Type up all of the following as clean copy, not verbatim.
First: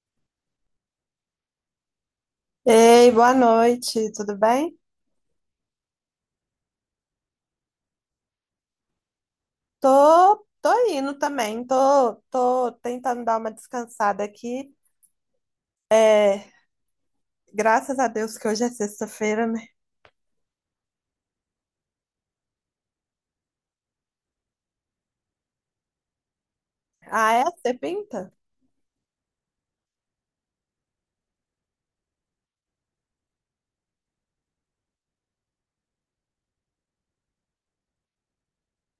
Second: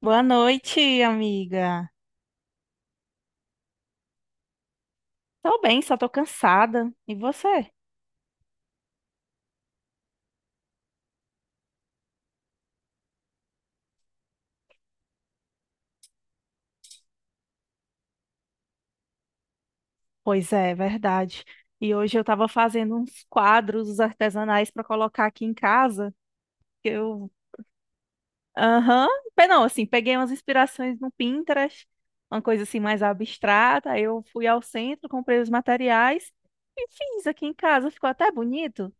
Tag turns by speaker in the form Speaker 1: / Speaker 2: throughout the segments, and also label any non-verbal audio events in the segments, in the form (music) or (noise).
Speaker 1: Boa noite, amiga.
Speaker 2: Ei, boa noite, tudo bem?
Speaker 1: Tô bem, só tô cansada. E você?
Speaker 2: Tô, indo também, tô tentando dar uma descansada aqui. É, Graças a Deus que hoje é sexta-feira, né?
Speaker 1: Pois é, verdade. E hoje eu tava fazendo uns quadros artesanais pra colocar aqui em casa. Que Eu,
Speaker 2: Ah, é? Você pinta?
Speaker 1: aham, Pe- não, assim, peguei umas inspirações no Pinterest, uma coisa assim mais abstrata. Aí eu fui ao centro, comprei os materiais e fiz aqui em casa. Ficou até bonito.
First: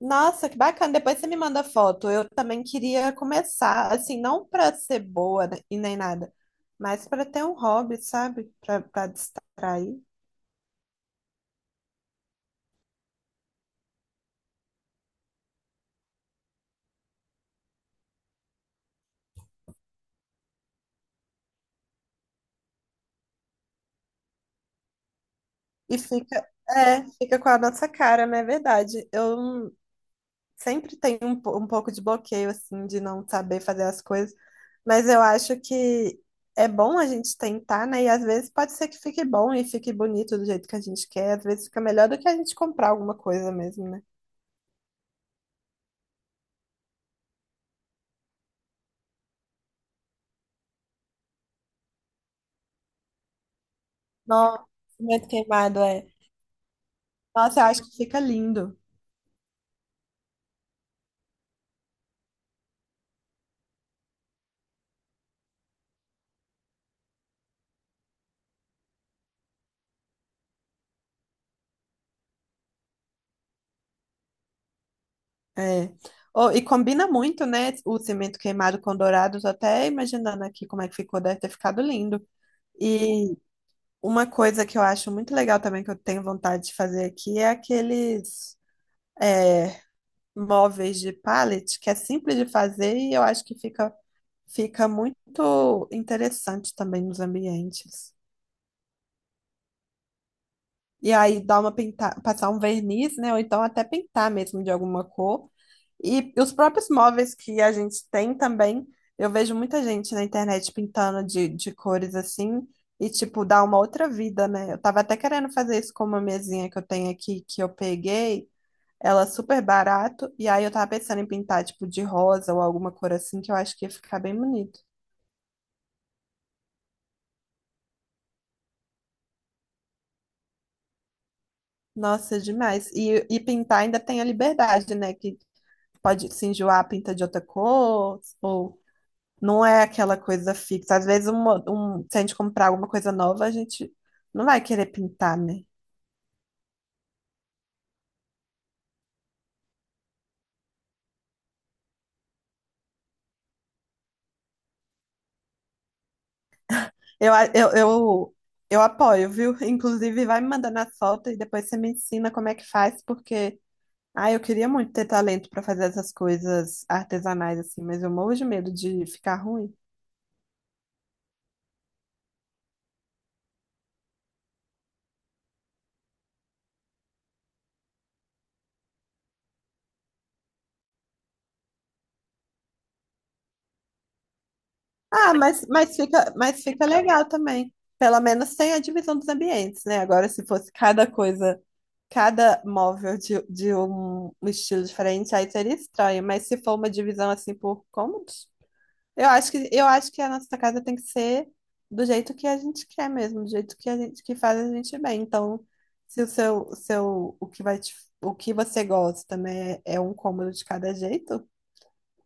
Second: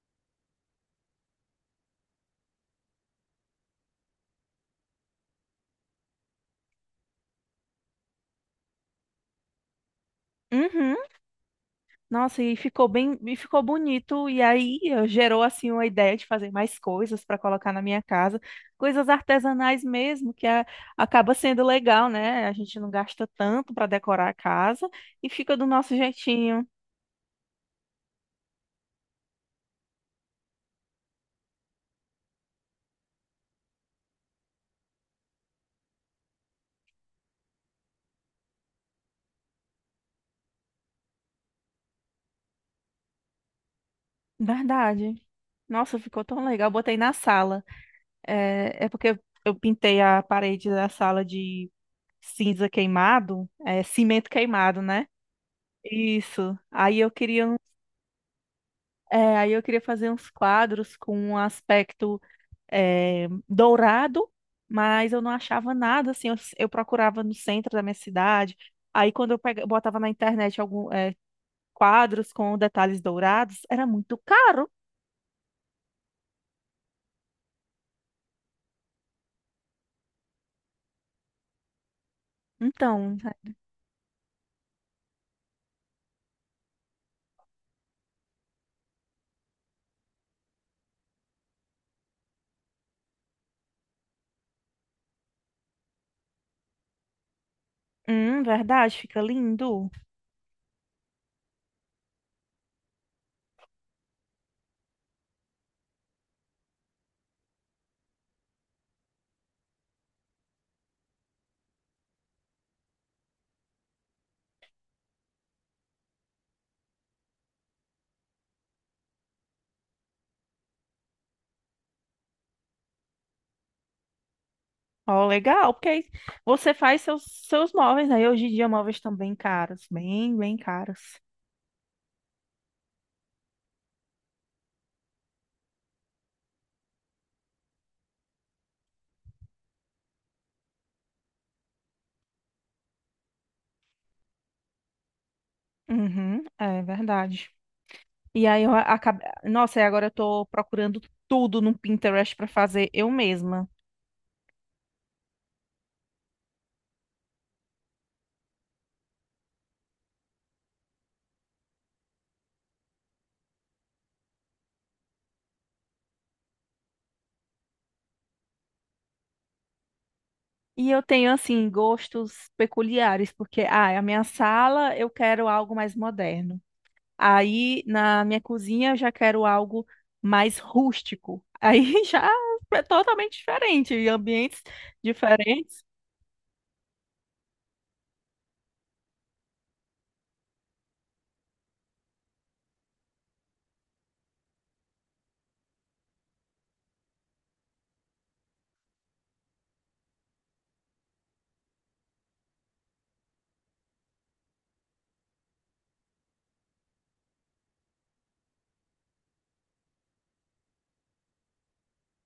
Speaker 2: Nossa, que bacana. Depois você me manda foto. Eu também queria começar, assim, não pra ser boa né, e nem nada, mas pra ter um hobby, sabe? Pra distrair.
Speaker 1: Uhum. Nossa, e ficou bem, e ficou bonito, e aí gerou assim uma ideia de fazer mais coisas para colocar na minha casa, coisas artesanais mesmo, acaba sendo legal, né? A gente não gasta tanto para decorar a casa e fica do nosso
Speaker 2: E fica,
Speaker 1: jeitinho.
Speaker 2: é, fica com a nossa cara, não é verdade? Eu sempre tem um pouco de bloqueio, assim, de não saber fazer as coisas, mas eu acho que é bom a gente tentar, né? E às vezes pode ser que fique bom e fique bonito do jeito que a gente quer, às vezes fica melhor do que a gente comprar alguma coisa mesmo, né?
Speaker 1: Verdade. Nossa, ficou tão legal. Eu botei na sala. É, é porque eu pintei a parede da sala de cinza queimado, é, cimento
Speaker 2: Nossa,
Speaker 1: queimado, né?
Speaker 2: muito queimado, é.
Speaker 1: Isso. Aí eu queria um
Speaker 2: Nossa, eu acho que fica lindo.
Speaker 1: é, aí eu queria fazer uns quadros com um aspecto dourado, mas eu não achava nada, assim, eu procurava no centro da minha cidade, aí quando eu botava na internet algum quadros com detalhes dourados, era muito caro.
Speaker 2: É. Oh, e combina muito, né? O cimento queimado com dourado, tô até imaginando aqui como é que ficou, deve ter ficado lindo.
Speaker 1: Então,
Speaker 2: E uma coisa que eu acho muito legal também, que eu tenho vontade de fazer aqui, é é, móveis de pallet, que é simples de fazer e eu acho que fica muito interessante também nos ambientes.
Speaker 1: verdade, fica lindo.
Speaker 2: E aí dá uma pintar, passar um verniz, né? Ou então até pintar mesmo de alguma cor. E os próprios móveis que a gente tem também, eu vejo muita gente na internet pintando de cores assim, e tipo, dá uma outra vida, né? Eu tava até querendo fazer isso com uma mesinha que eu tenho aqui, que eu peguei. Ela super barato. E aí eu tava pensando em pintar, tipo, de rosa ou alguma cor assim, que eu acho que ia ficar bem bonito.
Speaker 1: Ó, legal, porque aí você faz seus móveis, né? E hoje em dia móveis estão bem caros, bem caros.
Speaker 2: Nossa, demais. E pintar ainda tem a liberdade, né? Que pode se enjoar, pinta de outra cor, ou não é aquela coisa fixa. Às vezes, se a gente comprar alguma coisa nova, a gente não vai querer pintar, né?
Speaker 1: Uhum, é verdade. E aí eu acabei. Nossa, e agora eu tô procurando tudo no Pinterest pra fazer eu mesma.
Speaker 2: Eu, a- eu, eu apoio, viu? (laughs) Inclusive, vai me mandando as fotos e depois você me ensina como é que faz, porque. Ah, eu queria muito ter talento para fazer essas coisas artesanais assim, mas eu morro de medo de ficar ruim.
Speaker 1: E eu tenho, assim, gostos peculiares, porque, ah, a minha sala eu quero algo mais moderno. Aí, na minha cozinha, eu já quero algo mais rústico. Aí (laughs) já é totalmente diferente, e ambientes
Speaker 2: Ah,
Speaker 1: diferentes.
Speaker 2: mas fica legal também. Pelo menos tem a divisão dos ambientes, né? Agora, se fosse cada coisa, cada móvel de um um estilo diferente, aí seria estranho. Mas se for uma divisão assim por cômodos, eu acho que a nossa casa tem que ser do jeito que a gente quer mesmo, do jeito que a gente que faz a gente bem. Então, se o seu, seu, o que vai te, o que você gosta, né, é um cômodo de cada jeito,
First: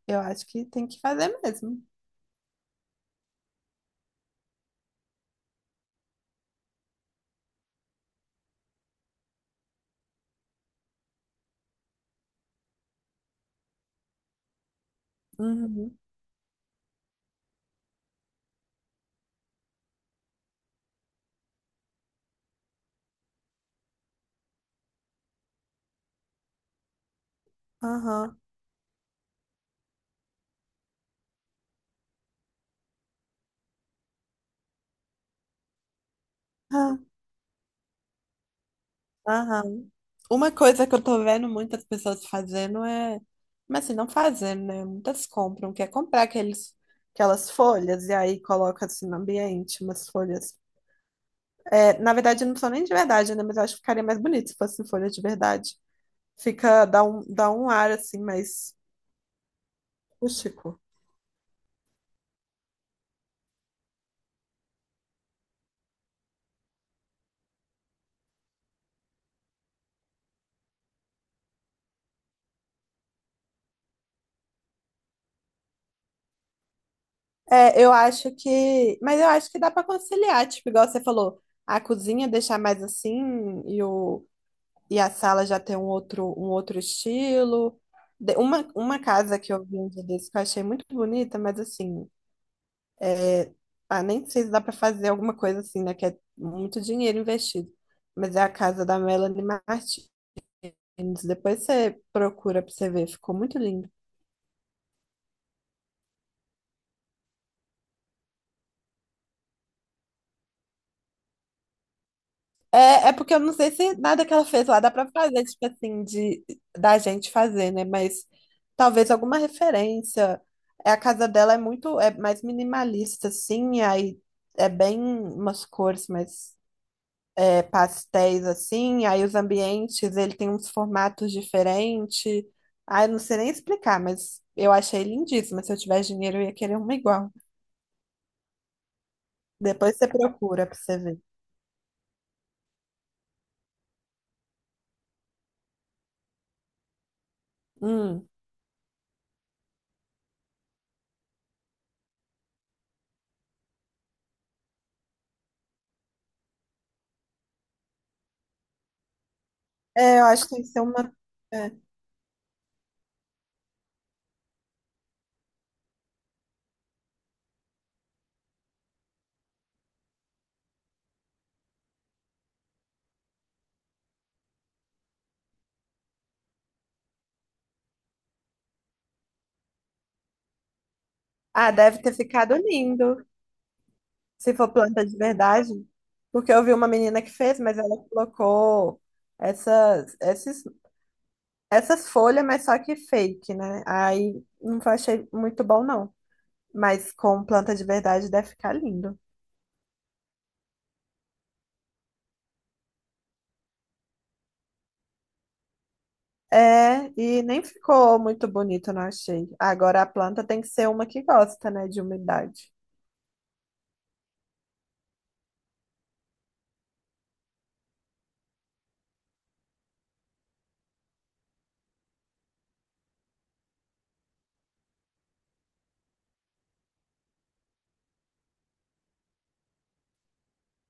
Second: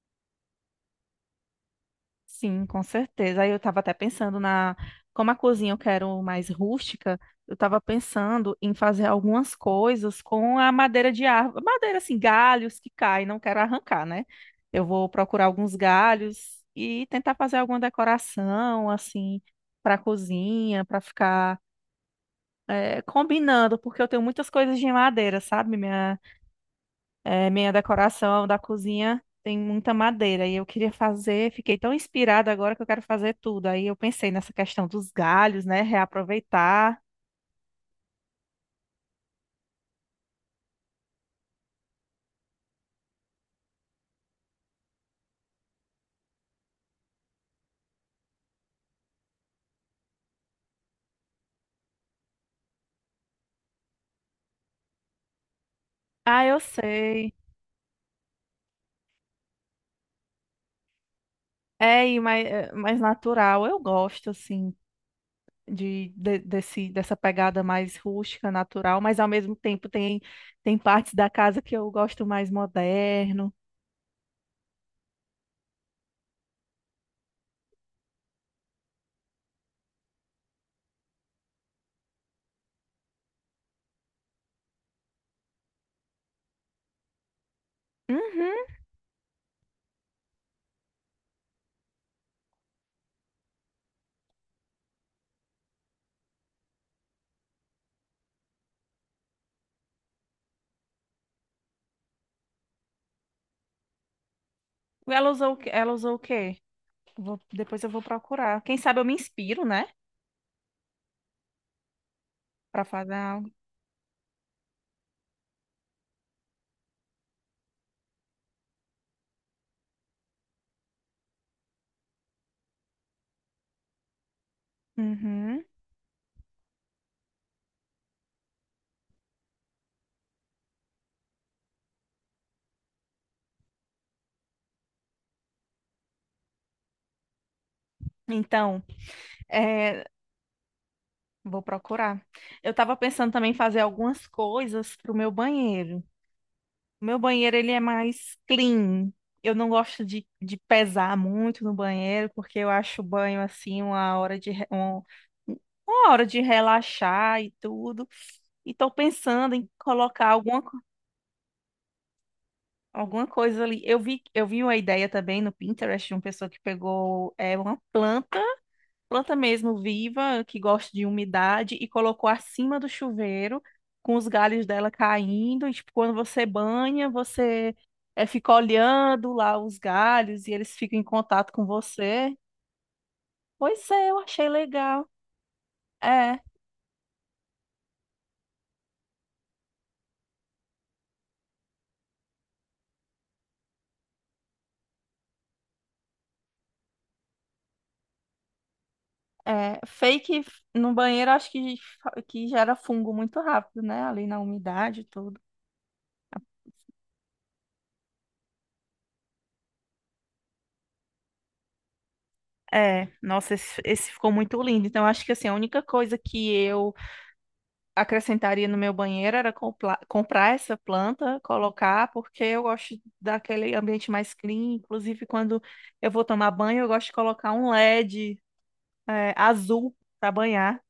Speaker 2: eu acho que tem que fazer mesmo.
Speaker 1: Sim, com certeza. Aí eu estava até pensando na, Como a cozinha eu quero mais rústica, eu estava pensando em fazer algumas coisas com a madeira de árvore, madeira assim, galhos que caem, não quero arrancar, né? Eu vou procurar alguns
Speaker 2: Uhum.
Speaker 1: galhos e tentar fazer alguma decoração assim para a cozinha, para ficar combinando, porque eu tenho muitas coisas de madeira, sabe? É, minha
Speaker 2: Aham.
Speaker 1: decoração da cozinha tem muita madeira e eu queria fazer, fiquei tão inspirada agora que eu quero fazer tudo. Aí eu pensei nessa questão dos galhos, né? Reaproveitar.
Speaker 2: Ah, Aham. Uma coisa que eu tô vendo muitas pessoas fazendo é. Mas assim, não fazendo, né? Muitas compram, quer comprar aqueles, aquelas folhas e aí coloca assim no ambiente umas folhas. É, na verdade, não são nem de verdade, né? Mas eu acho que ficaria mais bonito se fossem folhas de verdade.
Speaker 1: Ah, eu
Speaker 2: Fica,
Speaker 1: sei.
Speaker 2: dá um ar assim mais rústico.
Speaker 1: É, e mais, é, mais natural. Eu gosto, assim, desse, dessa pegada mais rústica, natural, mas ao mesmo tempo tem partes da casa que eu gosto mais moderno.
Speaker 2: É, eu acho que. Mas eu acho que dá pra conciliar, tipo, igual você falou, a cozinha deixar mais assim e o E a sala já tem um outro estilo.
Speaker 1: Uhum.
Speaker 2: Uma casa que eu vi um dia desse que eu achei muito bonita, mas assim, é, ah, nem sei se dá para fazer alguma coisa assim, né? Que é muito dinheiro investido. Mas é a casa da Melanie Martins. Depois você procura para você ver, ficou muito lindo.
Speaker 1: Ela usou, ela usou o quê? Depois eu vou procurar. Quem sabe eu me inspiro, né? Pra
Speaker 2: É,
Speaker 1: fazer
Speaker 2: é porque eu
Speaker 1: algo.
Speaker 2: não sei se nada que ela fez lá dá pra fazer, tipo assim, de da gente fazer, né? Mas talvez alguma referência. É, a casa dela é muito, é mais minimalista, assim, aí é bem
Speaker 1: Uhum.
Speaker 2: umas cores mais pastéis, assim, aí os ambientes, ele tem uns formatos diferentes. Ah, eu não sei nem explicar, mas eu achei lindíssima. Se eu tivesse dinheiro, eu ia querer uma igual.
Speaker 1: Então,
Speaker 2: Depois
Speaker 1: é,
Speaker 2: você procura pra você ver.
Speaker 1: vou procurar. Eu estava pensando também em fazer algumas coisas pro meu banheiro. O meu banheiro, ele é
Speaker 2: Hum.
Speaker 1: mais clean. Eu não gosto de pesar muito no banheiro, porque eu acho o banho, assim, uma hora de relaxar e tudo. E tô pensando em
Speaker 2: É, eu
Speaker 1: colocar
Speaker 2: acho que tem que ser uma. É,
Speaker 1: alguma coisa ali. Eu vi uma ideia também no Pinterest de uma pessoa que pegou uma planta mesmo viva, que gosta de umidade, e colocou acima do chuveiro, com os galhos dela caindo. E, tipo, quando você banha, você fica olhando lá os galhos e eles ficam em contato com
Speaker 2: Ah, deve ter
Speaker 1: você.
Speaker 2: ficado lindo,
Speaker 1: Pois é, eu achei
Speaker 2: se for planta
Speaker 1: legal.
Speaker 2: de verdade.
Speaker 1: É,
Speaker 2: Porque eu vi uma menina que fez, mas ela colocou essas, esses, essas folhas, mas só que fake, né? Aí não achei muito bom, não. Mas com planta de verdade deve ficar lindo.
Speaker 1: é. Fake no banheiro, acho que gera fungo muito rápido, né? Ali na umidade e tudo.
Speaker 2: É, e nem ficou muito bonito, não achei. Agora a planta tem que ser uma que gosta, né, de umidade.
Speaker 1: É, nossa, esse ficou muito lindo. Então, acho que assim, a única coisa que eu acrescentaria no meu banheiro era comprar essa planta, colocar, porque eu gosto daquele ambiente mais clean. Inclusive, quando eu vou tomar banho, eu gosto de colocar um LED, é, azul para banhar.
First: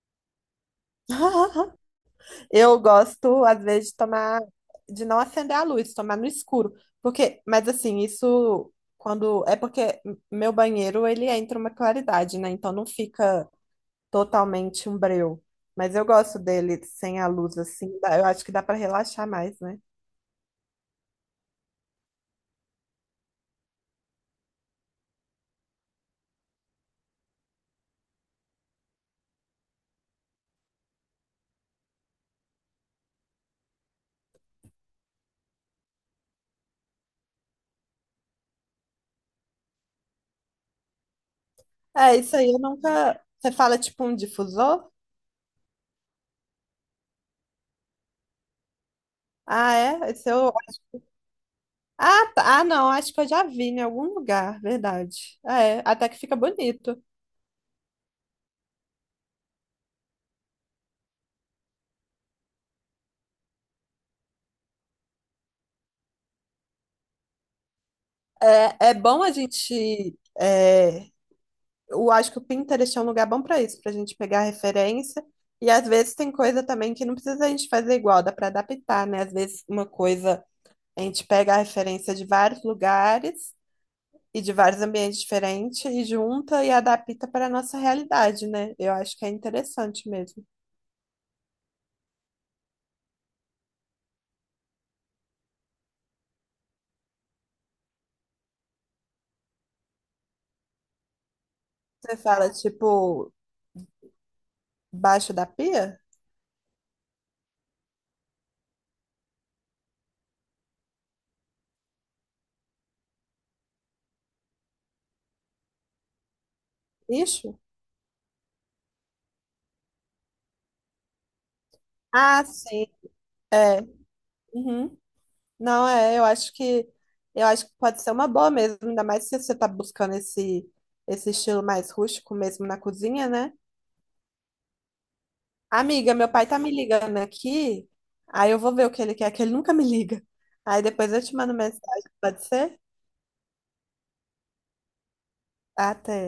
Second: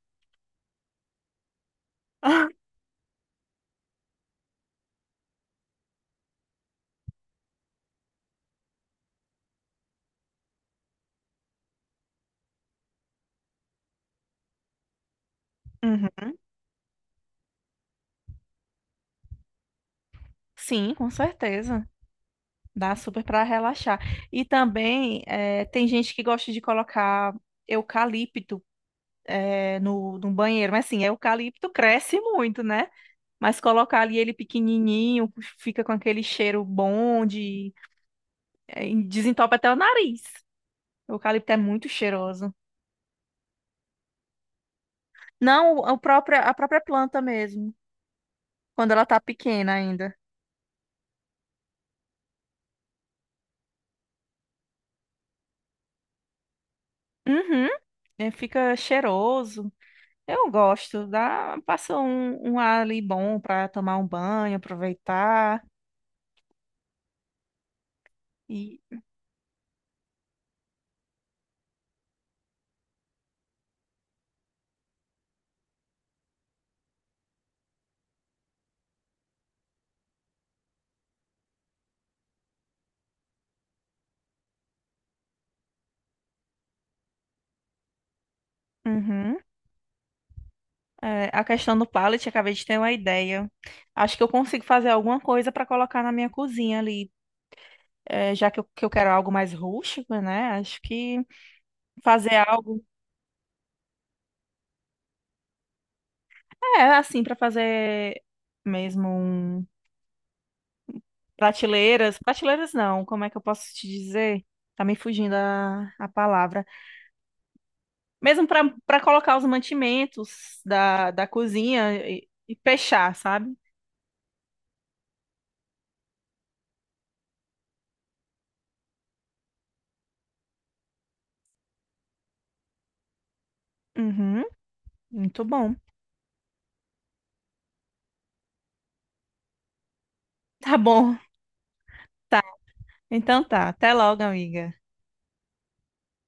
Speaker 2: (laughs)
Speaker 1: (laughs)
Speaker 2: Eu gosto, às vezes, de tomar, de não acender a luz, tomar no escuro. Porque, mas assim, isso quando. É porque meu banheiro ele entra uma claridade, né? Então não fica totalmente um breu. Mas eu gosto
Speaker 1: Uhum.
Speaker 2: dele sem a luz assim, dá- eu acho que dá para relaxar mais, né?
Speaker 1: Sim, com certeza. Dá super para relaxar. E também tem gente que gosta de colocar eucalipto no banheiro. Mas assim, eucalipto cresce muito, né? Mas colocar ali ele pequenininho, fica com aquele cheiro bom de É, desentope até o nariz. O eucalipto é muito
Speaker 2: É, isso aí
Speaker 1: cheiroso.
Speaker 2: eu nunca. Você fala tipo um difusor?
Speaker 1: Não, a própria planta mesmo, quando ela tá pequena
Speaker 2: Ah, é?
Speaker 1: ainda.
Speaker 2: Esse eu... Ah, tá. Ah, não, acho que eu já vi em algum lugar, verdade. Ah, é, até que fica bonito.
Speaker 1: Uhum. É, fica cheiroso. Eu gosto, dá, passa um, um ar ali bom pra tomar um banho, aproveitar. E
Speaker 2: É, é bom a gente. É, eu acho que o Pinterest é um lugar bom para isso, para a gente pegar referência. E às vezes tem coisa também que não precisa a gente fazer igual, dá para adaptar, né? Às vezes uma coisa a gente pega a referência de vários lugares e de vários ambientes diferentes e junta e adapta para a nossa realidade, né? Eu acho que é
Speaker 1: uhum.
Speaker 2: interessante mesmo.
Speaker 1: É, a questão do pallet, acabei de ter uma ideia. Acho que eu consigo fazer alguma coisa pra colocar na minha cozinha ali. É, já que eu quero algo mais rústico, né? Acho que
Speaker 2: Você
Speaker 1: fazer
Speaker 2: fala,
Speaker 1: algo,
Speaker 2: tipo, baixo da pia?
Speaker 1: é, assim, pra fazer mesmo um... prateleiras. Prateleiras não, como é que eu posso te dizer? Tá me fugindo a palavra.
Speaker 2: Isso?
Speaker 1: Mesmo pra para colocar os mantimentos da cozinha e,
Speaker 2: Ah,
Speaker 1: e
Speaker 2: sim.
Speaker 1: fechar, sabe?
Speaker 2: É. Uhum. Não, é, eu acho que pode ser uma boa mesmo, ainda mais se você tá buscando esse estilo mais rústico mesmo na cozinha, né?
Speaker 1: Uhum, muito bom.
Speaker 2: Amiga, meu pai tá me ligando aqui, aí eu vou ver o que ele quer, que ele nunca me liga.
Speaker 1: Tá
Speaker 2: Aí depois
Speaker 1: bom,
Speaker 2: eu te mando mensagem,
Speaker 1: tá.
Speaker 2: pode ser?
Speaker 1: Então tá. Até logo, amiga.
Speaker 2: Até.